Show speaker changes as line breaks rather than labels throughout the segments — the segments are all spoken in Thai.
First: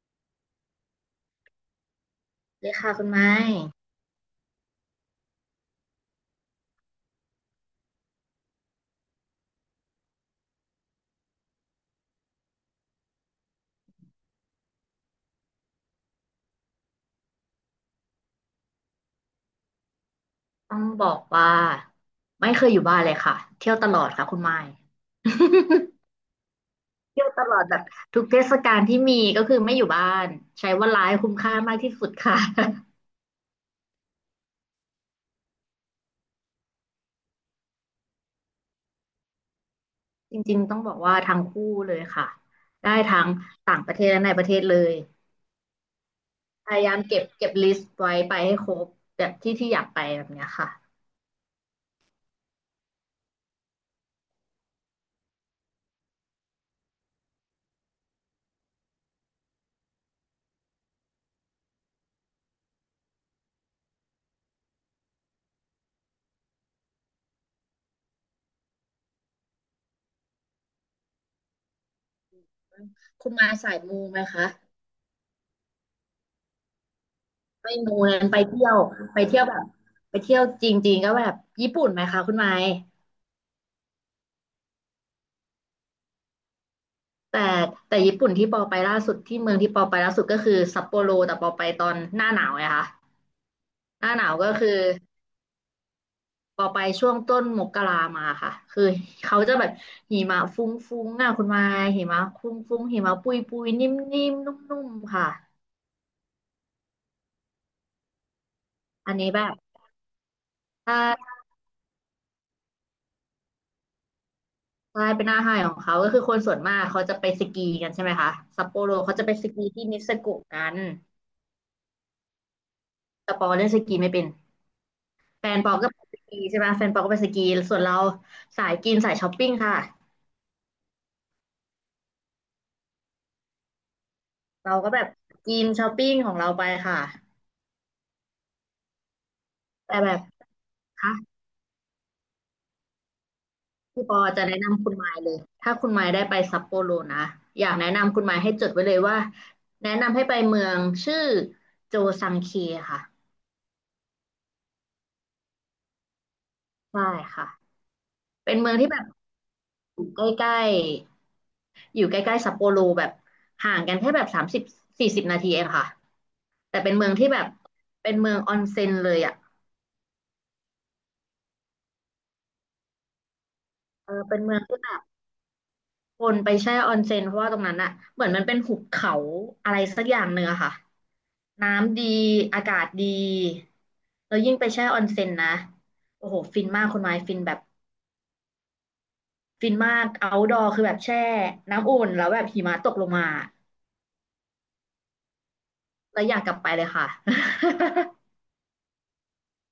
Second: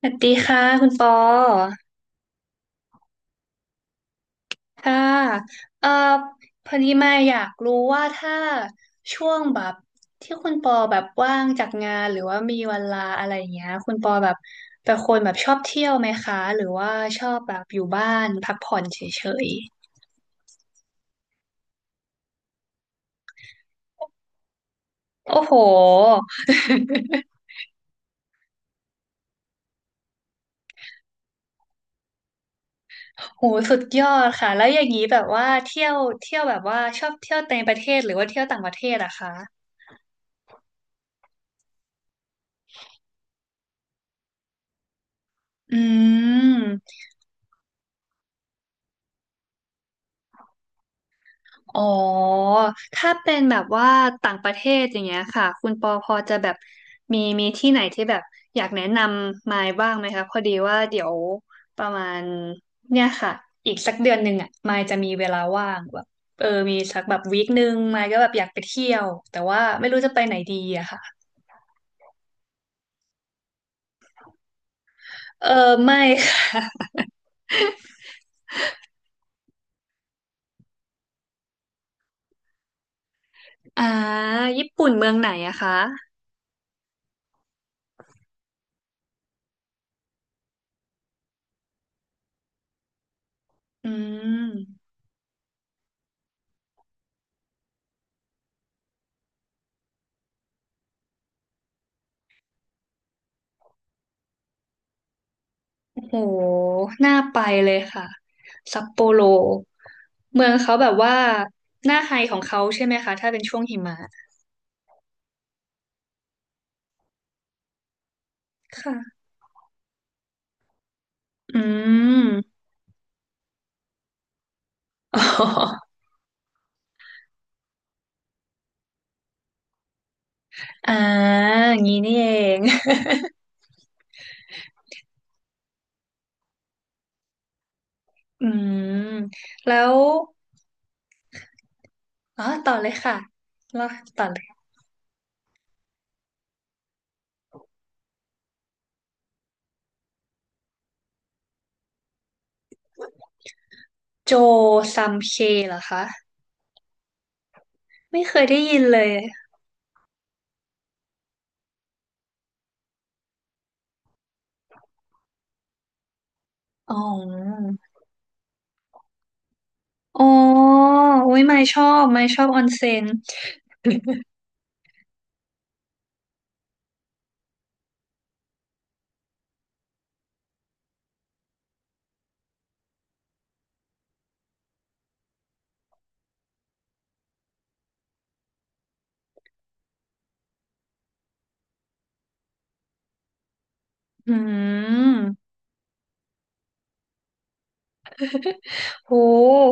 สวัสดีค่ะคุณปอ
เลยค่ะคุณไม้
ค่ะเอ่อพอดีมาอยากรู้ว่าถ้าช่วงแบบที่คุณปอแบบว่างจากงานหรือว่ามีเวลาอะไรอย่างเงี้ยคุณปอแบบเป็นคนแบบชอบเที่ยวไหมคะหรือว่าชอบแบบอยู่บ้านพักผ่อนเฉย
ต้องบอกว่าไม่เคยอยู่บ้านเลยค่ะเที่ยวตลอดค่ะคุณไม้
ๆโอ้โห
เที่ยวตลอดแบบทุกเทศกาลที่มีก็คือไม่อยู่บ้านใช้เวลาให้คุ้มค่ามากที่สุดค่ะ
โหสุดยอดค่ะแล้วอย่างนี้แบบว่าเที่ยวแบบว่าชอบเที่ยวในประเทศหรือว่าเที่ยวต่างประเทศอะคะ
จริงๆต้องบอกว่าทั้งคู่เลยค่ะได้ทั้งต่างประเทศและในประเทศเลย
อื
พยา
ม
ยามเก็บลิสต์ไว้ไปให้ครบแบบที่ที่อยากไปแบบเนี้ยค่ะ
อ๋อ ถ้าเป็นแบบว่าต่างประเทศอย่างเงี้ยค่ะ คุณปอพอจะแบบมีที่ไหนที่แบบอยากแนะนำมายบ้างไหมคะพอดีว่าเดี๋ยวประมาณเนี่ยค่ะอีกสักเดือนหนึ่งอ่ะมายจะมีเวลาว่างแบบเออมีสักแบบวีคหนึ่งมายก็แบบอยากไปเที่ยวแต่ว่าไม่รู้จะไปไหนดีอะค่ะ
คุณไมาสายมูไหมคะ
เออไม่ค่ะ
ไม่มูนั้นไปเที่ยวแบบไปเที่ยวจริงๆก็แบบญี่ปุ่นไหมคะคุณไมค
อ่าญี่ปุ่นเมืองไหนอะคะ
แต่แต่ญี่ปุ่นที่เมืองที่ปอไปล่าสุดก็คือซัปโปโรแต่ปอไปตอนหน้าหนาวไงคะ
อื
หน้าหนาวก็
ม
คือปอไปช่วงต้นมกรามาค่ะคือเขาจะแบบหิมะฟุ้งๆอ่ะคุณมายหิมะฟุ้งๆหิมะปุยๆนิ่มๆนุ่มนุ่มๆค่ะ
โหน่าไปเลยค่ะซัปโป
อัน
โร
นี้แบบ
เมืองเขาแบบ
ถ้า
ว่าหน้าไฮของเขาใช่ไหมคะถ้าเป็นช่วงหิมะ
ถ้าเป็นหน้าไฮของเขาก็คือคนส่วนมากเขาจะไปสกีกันใช่ไหมคะซัปโปโรเขา
ค่ะ
จะไปสกีที่นิเซโกะกัน
อืม
แต่ปอเล่นสกีไม่เป็น
อ๋
แฟนปอก็
อ
ไปสกีใช่ไหมแฟนปอก็ไปสกีส่วนเราสายกินสายช้อปปิ้งค่ะ
อ่าอย่างนี้นี่เอง
เราก็แบบกินช้อปปิ้งของเราไปค่ะ
อืมแล้
แต่
ว
แบบคะ
อ๋อต่อเลยค่ะแล้ว
พี่ปอ
ต่อเล
จะแนะ
ย
นำคุณไมล์เลยถ้าคุณไมล์ได้ไปซัปโปโรนะอยากแนะนำคุณไมล์ให้จดไว้เลยว่าแนะนำให้ไปเมืองชื่อโจซังเคค่ะ
โจซัมเคเหรอคะ
ใช่ค่ะ
ไม่เคย
เป็น
ได้
เมือง
ยิน
ที่แบ
เล
บ
ย
อยู่ใกล้ๆอยู่ใกล้ๆซัปโปโรแบบห่างกันแค่แบบ30-40 นาทีเองค่ะแต่เป็
อ๋
น
อ
เมืองที่แบบเป็นเมืองออนเซ็นเลยอ่ะ
อ๋ออุ้ยไม่ชอบไม่ชอบออนเซ็น
เออเป็นเมืองที่แบบคนไปแช่ออนเซ็นเพราะว่าตรงนั้นอะเหมือนมันเป็นหุบเขาอะไรสักอย่างเนื้อะค่ะน้ำดีอากาศดีแล้วยิ่งไปแช่ออนเซ็นนะโอ้โหฟินมากคุณไม้ฟินแบบฟินมากเอาท์ดอร์คือแบบแช่น้ำอุ่นแล้วแบบหิมะตกลงมา
อืม
แล้วอยากกลับไปเลยค่ะ
โห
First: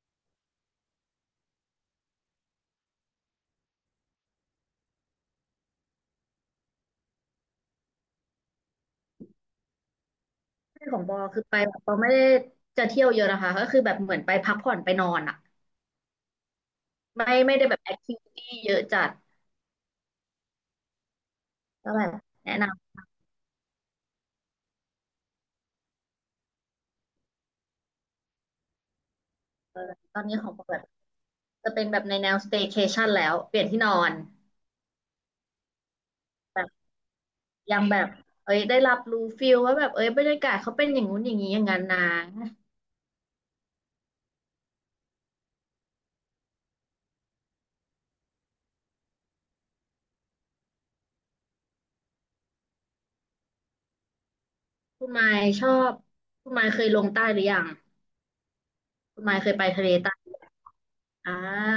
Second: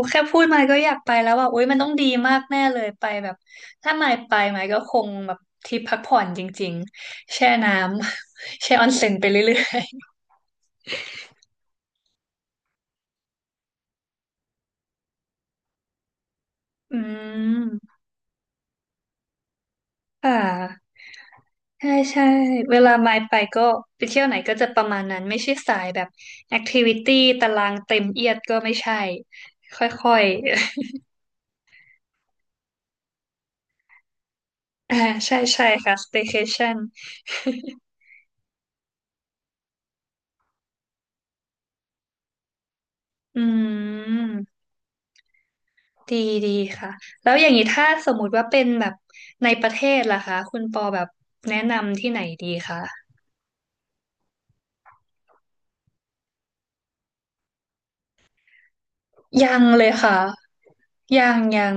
แค่พูดมาก็อยากไปแล้วว่าโอ๊ยมันต้องดีมากแน่เลยไปแบบถ้าไม่ไปไหมายก็คงแบบทริปพักผ่อนจริงๆแช่น้ำ แช่ออนเซ็นไปเรื่อย
ที่ของบอคือไปแบบเราไม่ได้จะเที่ยวเยอะนะคะก็คือแบบเหมือนไปพักผ่อนไปนอนอะ
ๆ อื
ไม่
ม
ได้แบบแอคทิวิตี้เยอะจัด
ค่ะใช่
ก็แบบ
ใช่
แนะน
เวลาไม่ไปก็ไปเที่ยวไหนก็จะประมาณนั้นไม่ใช่สายแบบแอคทิวิตี้ตารางเต็มเอียดก็ไม่ใช่
ำเลย
ค่อ
ตอ
ย
นนี้ของบอแบบ จะเป็นแบบในแนว staycation แล้วเปลี่ยนที่นอน
ๆ อ่าใช่ใช่ค่ะ
แบ
staycation
บยังแบบเอ้ยได้รับรู้ฟิลว่าแบบเอ้ยบรรยากาศเขาเป็นอย่างงู้นอย่างนี้อย่างนั้นนะ
อืม ดีดีค่ะแล้วอย่างนี้ถ้าสมมุติว่าเป็นแบบในประเทศล่ะคะคุณปอแบบแนะนำที่ไหนดีคะ
คุณไมค์ชอบคุณไมค์เคยลงใต้หรือยังคุณไมค์เค
ยั
ย
ง
ไป
เล
ทะเล
ย
ใต้
ค่ะ
หรือยัง
ยั
อ่า
งยัง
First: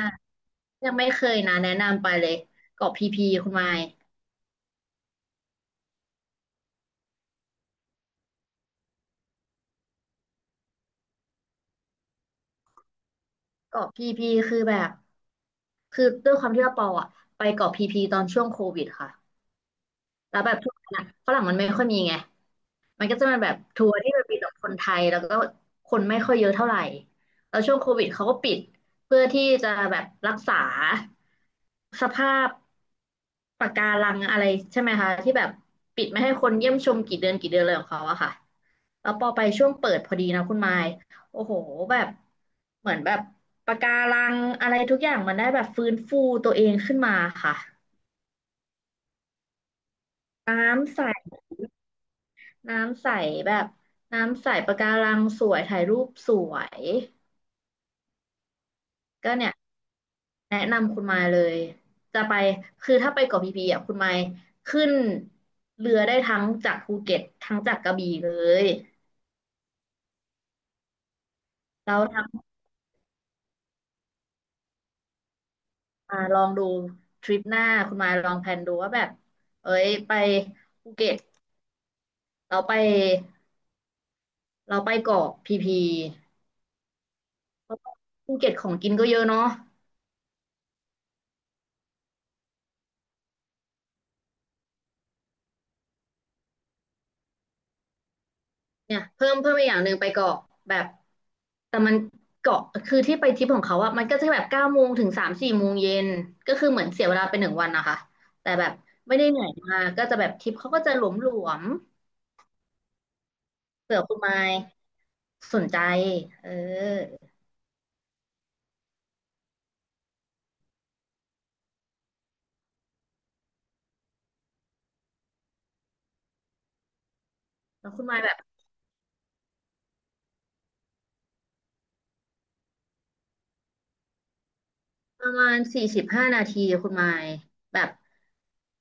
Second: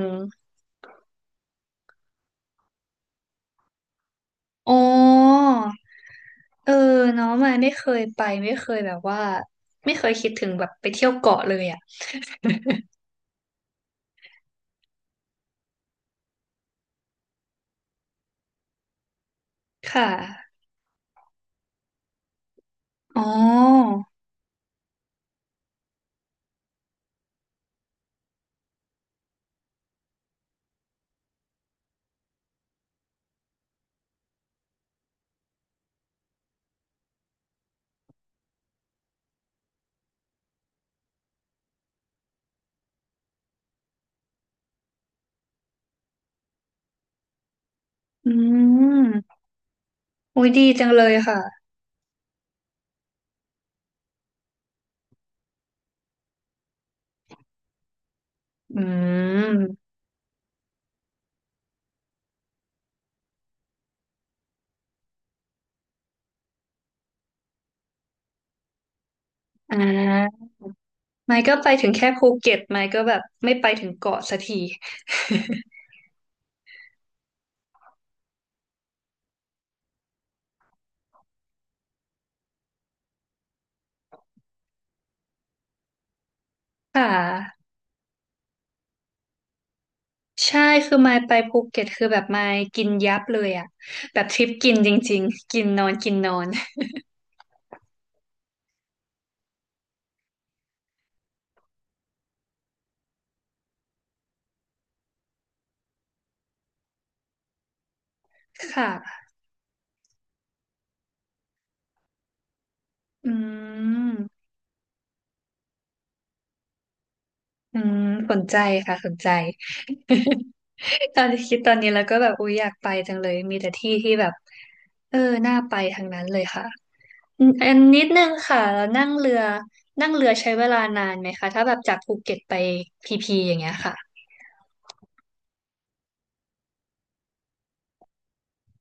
ยังไม่เคยนะแนะนำไปเลยเกาะพีพีคุณไมค์
อ๋อเออเนาะมาไม่เคยไปไม่เคยแบบว่าไม่เคยคิดถึงแบบไปเที่ยวเกาะเลยอ่ะ
เกาะพีพีคือแบบคือด้วยความที่ว่าปออะไปเกาะพีพีตอนช่วงโควิดค่ะ
ค่
แล้วแบ
ะ
บช่วงนั้นอะฝรั่งมันไม่ค่อยมีไง มันก็
อ๋อ
จะเป็นแบบทัวร์ที่มันมีแต่คนไทยแล้วก็คนไม่ค่อยเยอะเท่าไหร่แล้วช่วงโควิดเขาก็ปิดเพื่อที่จะแบบรักษาสภาพปะการังอะไรใช่ไหมคะที่แบบปิดไม่ให้คนเยี่ยมชมกี่เดือนเลยของเขาอะค่ะแล้วพอไปช่วงเปิดพอดีนะคุณไมค์โอ้โหแบบเหมือนแบบปะการังอะไรทุกอย่างมันได้แบบฟื้นฟูตัวเองขึ้นมาค่ะ
อืมอุ้ย
น้
ดีจัง
ำใส
เลยค่ะ
น้ำใสแบบน้ำใสปะการังสวยถ่ายรูปสวย
อื
ก็เนี่ย
ม
แนะนำคุณมายเลยจะไปคือถ้าไปเกาะพีพีอ่ะคุณมายขึ้นเรือได้ทั้งจากภูเก็ตทั้งจากกระบี่เลย
อ่าไม่ก็ไปถึง
แล้ว
แค่ภู
ทำม
เก็ตไม่ก็แบบไม่ไปถึงเกาะสักที
าลองดูทริปหน้าคุณมายลองแพลนดูว่าแบบเอ้ยไปภูเก็ตเราไปเราไปเกาะพีพี
ค่ะ
เพราะว่าภูเก็ตของกินก็เยอะเนาะ
ใช่คือมายไปภูเก็ตคือแบบมายกินยับเลยอะแบบทริปกินจริงๆกินนอนกินนอน
เนี่ยเพิ่มอีกอย่างหนึ่งไปเกาะแบบแต่มันเกาะคือที่ไปทริปของเขาอะมันก็จะแบบ9 โมงถึง3-4 โมงเย็นก็คือเหมือนเสียเวลาไป1 วันนะคะแต่แบบไม่
ค่ะ
ได้เหนื่อยมากก็จะแบบทริปเขาก็จะหลวม
อื
ๆเผื่อคุณไม
ม
ค์สนใจเออ
อืมสนใจค่ะสนใจ ตอนที่คิดตอนนี้แล้วก็แบบอุ๊ยอยากไปจังเลยมีแต่ที่ที่แบบเออน่าไปทางนั้นเลยค่ะอืมอัน
แล้ว
นิ
คุณ
ด
ไม
นึ
ค์แบ
ง
บ
ค่ะแล้วนั่งเรือนั่งเรือใช้เวลานานไหมคะถ้าแบบจากภูเก็ตไปพีพีอย่างเงี้ยค่ะ
ประมาณ45 นาทีคุณไมค์แบบ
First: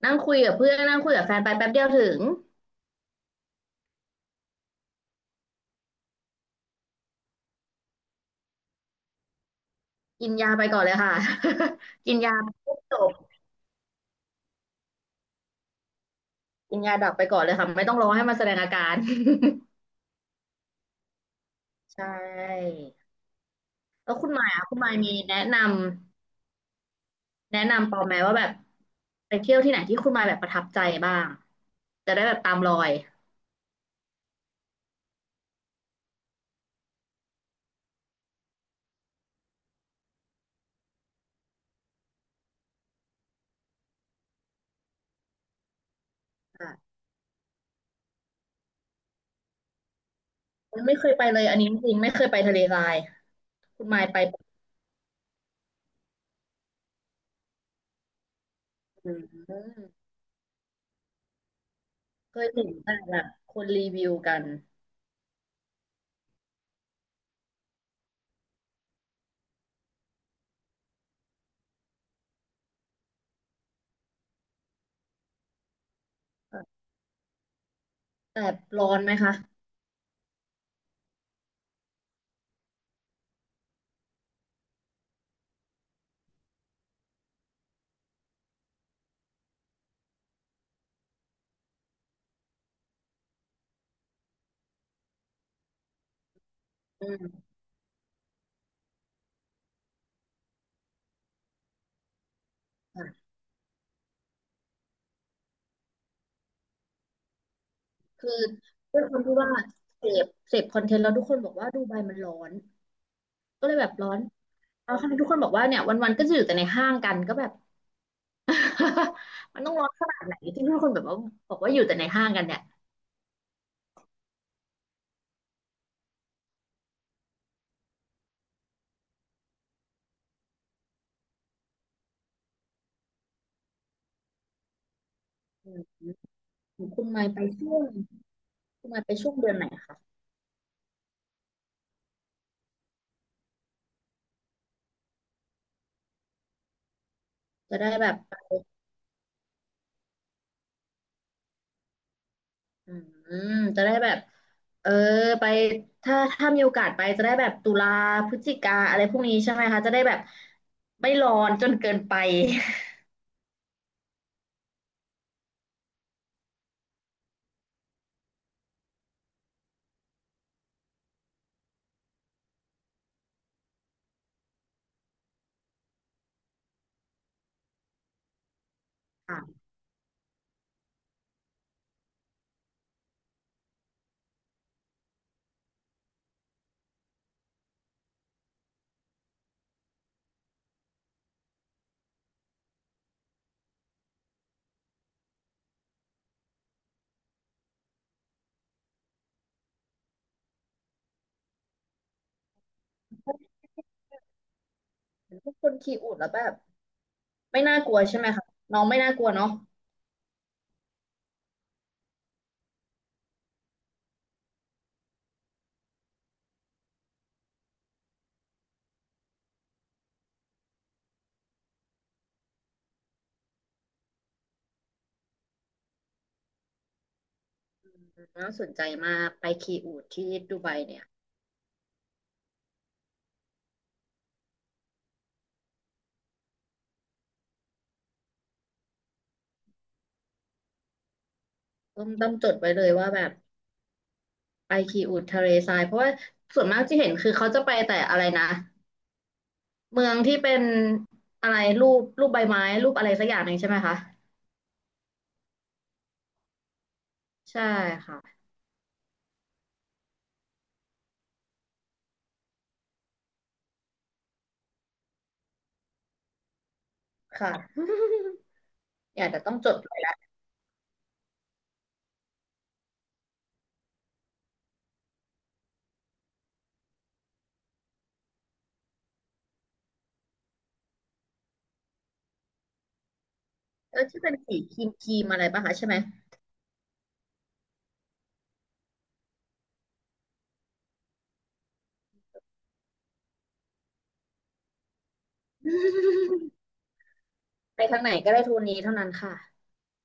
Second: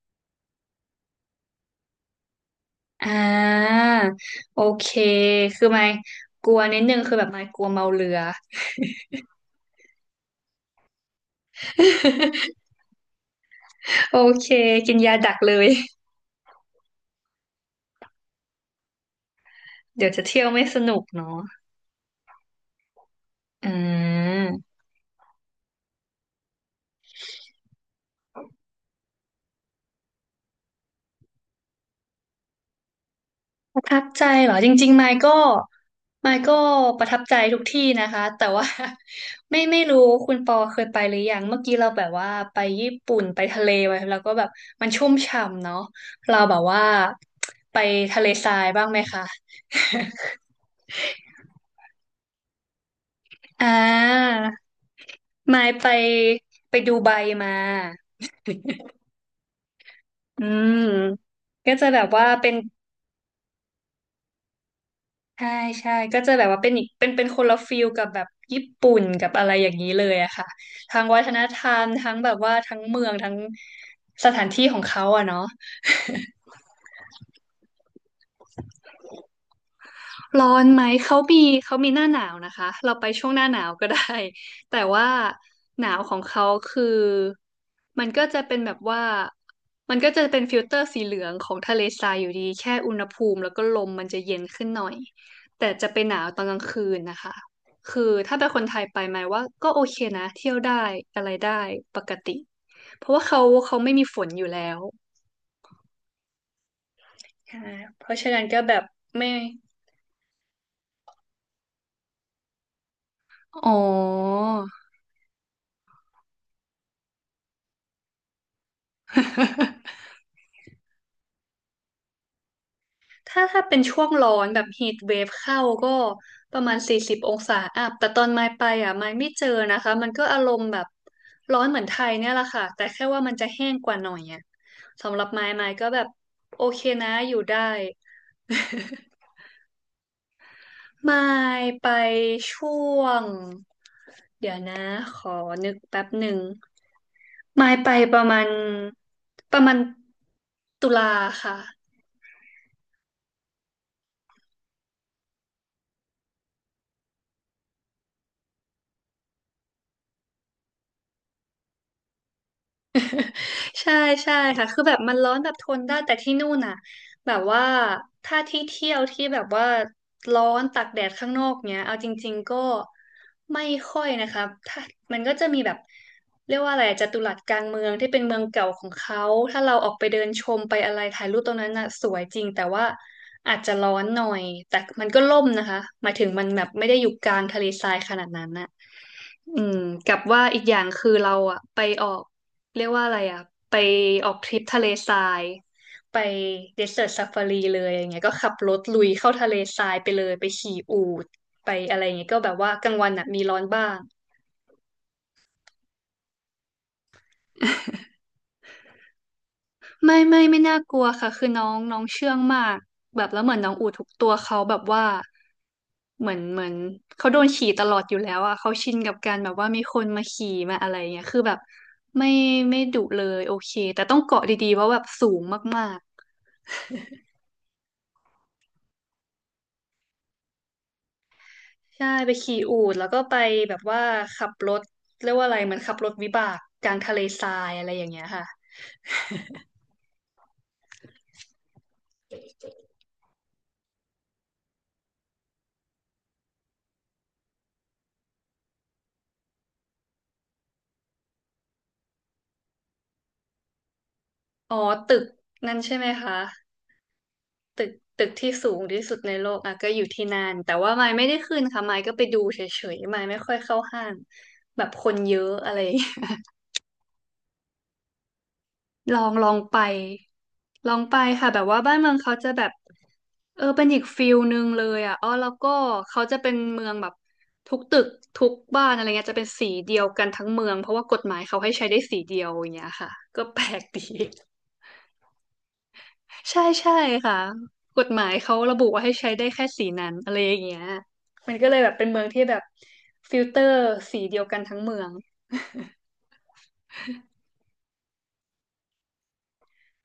นั่งคุยกับเพื่อนนั่งคุยกับแฟนไปแป๊บเดียวถึง
อ่าโอเคคือไม่กลัวนิดนึงคือแบบไม่กลัวเมาเรือ
กินยาไปก่อนเลยค่ะ กินยา ปุ๊บจบ
โอเคกินยาดักเลย
กินยาดับไปก่อนเลยค่ะไม่ต้องรอให้มันแสดงอาการ
เดี๋ยวจะเที่ยวไม่สนุกเนาะ
ใช่
อ่
แล้ว
า
คุณหมายมีแนะนำแนะนำปอไหมว่าแบบไปเที่ยวที่ไหนที่คุณหมายแบบประทับใจบ้างจะได้แบบตามรอย
ประทับใจเหรอจริงๆไมค์ก็ประทับใจทุกที่นะคะแต่ว่า ไม่รู้คุณปอเคยไปหรือยังเมื่อกี้เราแบบว่าไปญี่ปุ่นไปทะเลไปแล้วก็แบบมันชุ่มฉ่ำเนาะเราแบบ
อ่ะ
ว่าไปทะเลทรายบ้างไหมคะ
ไม่เคยไปเลยอันนี้จริงๆไม่เคยไปทะเลทราย
อ่
คุณหมายไป
า มายไปไปดูไบมา
อืม
อืมก็จะแบบว่า
เคย
เป็น
เห็นแต่แบบคนรีวิวกัน
ใช่ใช่ก็จะแบบว่าเป็นอีกเป็นคนละฟิลกับแบบญี่ปุ่นกับอะไรอย่างนี้เลยอะค่ะทางวัฒนธรรมทั้งแบบว่าทั้งเมืองทั้งสถานที่ของเขาอะเนาะ
แต่ร้อนไหมคะ
ร้อนไหมเขามีหน้าหนาวนะคะเราไปช่วงหน้าหนาวก็ได้ แต่ว่าหนาวของเขาคือมันก็จะเป็นแบบว่ามันก็จะเป็นฟิลเตอร์สีเหลืองของทะเลทรายอยู่ดีแค่อุณหภูมิแล้วก็ลมมันจะเย็นขึ้นหน่อยแต่จะไปหนาวตอนกลางคืน
อื
นะคะ
ม
คือถ้าเป็นคนไทยไปไหมายว่าก็โอเคนะเที่ยวได้อะไรได้ปกติเพราะว่า
ค่ะ
เขาไม่มีฝนอยู่แล้วใช่เพราะฉะ
คือ
นั้นก็แบบ
ด้วยความ
ไม่
ที่ว่าเสพคอนเทนต์แล้วทุกคนบอกว่าดูไบมันร้อนก็
อ๋อ
เลยแบบร้อน แล้วคณะทุกคนบอกว่าเนี่ยวันๆก็จะอยู่แต่ในห้างกันก็แบบ มันต้องร้อนขนาดไหนที่ทุกคนแบบว่าบอกว่าอยู่แต่ในห้างกันเนี่ย
ถ้าเป็นช่วงร้อนแบบ heat wave เวฟเข้าก็ประมาณ40องศาอัพแต่ตอนมายไปอ่ะมายไม่เจอนะคะมันก็อารมณ์แบบร้อนเหมือนไทยเนี่ยแหละค่ะแต่แค่ว่ามันจะแห้งกว่าหน่อยอ่ะสำหรับมาย
อื
ก็แบ
ม
บโอเค
คุณ
นะ
มาย
อยู่
ไป
ได้
ช่วงคุณมายไปช่วงเดือนไหนคะ
มายไปช่วงเดี๋ยวนะขอนึกแป๊บหนึ่งมาย
จะได้
ไป
แบ
ป
บ
ระ
ไป
มาณประมาณตุลาค่ะ
อืมจะได้แบบเออไปถ้ามีโอกาสไปจะได้แบบตุลาพฤศจิกาอะไรพวกนี้ใช่ไหมคะจะได้แบบไม่ร้อนจนเกินไป
ใช่ใช่ค่ะคือแบบมันร้อนแบบทนได้แต่ที่นู่นน่ะแบบว่าถ้าที่เที่ยวที่แบบว่าร้อนตากแดดข้างนอกเนี้ยเอาจริงๆก็ไม่ค่อยนะคะถ้ามันก็จะมีแบบเรียกว่าอะไรอะจัตุรัสกลางเมืองที่เป็นเมืองเก่าของเขา
ค่ะ
ถ้าเราออกไปเดินชมไปอะไรถ่ายรูปตรงนั้นน่ะสวยจริงแต่ว่าอาจจะร้อนหน่อยแต่มันก็ร่มนะคะหมายถึงมันแบบไม่ได้อยู่กลางทะเลทรายขนาดนั้นน่ะอืมกับว่าอีกอย่างคือเราอะไปออก เรียกว่าอะไรอ่ะไปออกทริปทะเลทรายไปเดสเ e ิร์ a ซ a ฟารีเลยอย่างเงี้ยก็ขับรถลุยเข้าทะเลทรายไปเลยไปขี่อูฐไปอะไรอย่างเงี้ยก็แบบว่ากลางวันอ่ะมีร้อนบ้าง
ทุกคนขีอูดแล้วแบบไม่น่ากลัวใช่ไหมคะน้องไม่น่ากลัวเนาะ
ไม่น่ากลัวค่ะคือน้องน้องเชื่องมากแบบแล้วเหมือนน้องอูทุกตัวเขาแบบว่าเหมือนเขาโดนขี่ตลอดอยู่แล้วอ่ะเขาชินกับการแบบว่ามีคนมาขี่มาอะไรเงี้ยคือแบบไม่ไม่ดุเลยโอเคแต่ต้องเกาะดีๆเพราะแบบสูงมากๆ
น่าสนใจมากไปขีอูดที่ดูไบเนี่ย
ใช่ไปขี่อูฐแล้วก็ไปแบบว่าขับรถเรียกว่าอะไรเหมือนขับรถวิบากกลางทะเลทรายอะไรอย่างเงี้ยค่ะ
ต้องจดไว้เลยว่าแบบไปคีอูดทะเลทรายเพราะว่าส่วนมากที่เห็นคือเขาจะไปแต่อะไรนะเมืองที่เป็นอะไรรูปใบไม้รูปอะไรสักอย่างหนึ่งใช่ไหมคะ
อ๋อตึกนั่นใช่ไหมคะ
ใช่
ตึกตึก
ค่ะ
ที่สูงที่สุดในโลกอ่ะก็อยู่ที่นั่นแต่ว่าไมค์ไม่ได้ขึ้นค่ะไมค์ก็ไปดูเฉยๆไมค์ไม่ค่อยเข้าห้างแบบคนเยอะอะไรอย่างเงี้ย
ค่ะ
ล อ
อยาก
ง
จะ
ลอ
ต้อ
ง
งจ
ไป
ดไว้แล้ว
ลองไปค่ะแบบว่าบ้านเมืองเขาจะแบบ เออเป็นอีกฟิลหนึ่งเลยอ่ะอ๋อแล้วก็เขาจะเป็นเมืองแบบทุกตึกทุกบ้านอะไรเงี้ยจะเป็นสีเดียวกันทั้งเมืองเพราะว่ากฎหมายเขาให้ใช้ได้สีเดียวอย่างเงี้ยค่ะก็แปลก
เอ
ดี
อที่เป็นสีครีมอะไรป่ะคะใช่ไหม
ใช่ค่ะกฎหมายเขาระบุว่าให้ใช้ได้แค่สีนั้นอะไรอย่างเงี้ยมันก็เลยแบบเป็นเมืองที่แบบฟิลเตอร์สีเดียวกันทั้งเมือง
ไปทางไหนก็ได้โทนนี้เท่านั้นค่ะ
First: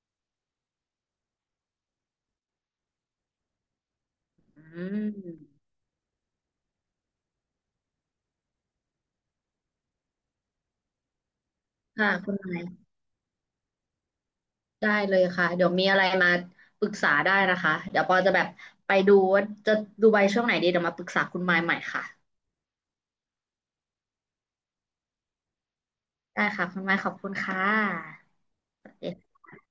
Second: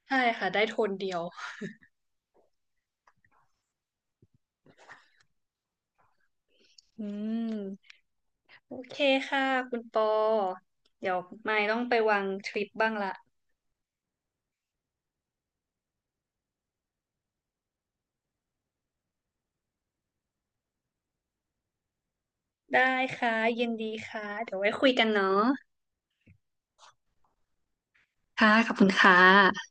ใช่ค่ะได้โทนเดียว
อืม
อืมโอเคค่ะคุณปอเดี๋ยวไม่ต้องไป
ค่ะ
วาง
คุณ
ท
นา
ริ
ย
ปบ้างละ
ได้เลยค่ะเดี๋ยวมีอะไรมาปรึกษาได้นะคะเดี๋ยวปอจะแบบไปดูว่าจะดูใบช่วงไหนดีเดี๋ยวมาปรึกษาคุณมายใหม่ค่ะ
ได้ค่ะยินดีค่ะเดี๋ยวไว้คุยกันเนาะ
ได้ค่ะคุณไม้ขอบคุณค่ะ
ค่ะขอบคุ
ส
ณ
วัสดี
ค่
ค่ะ
ะ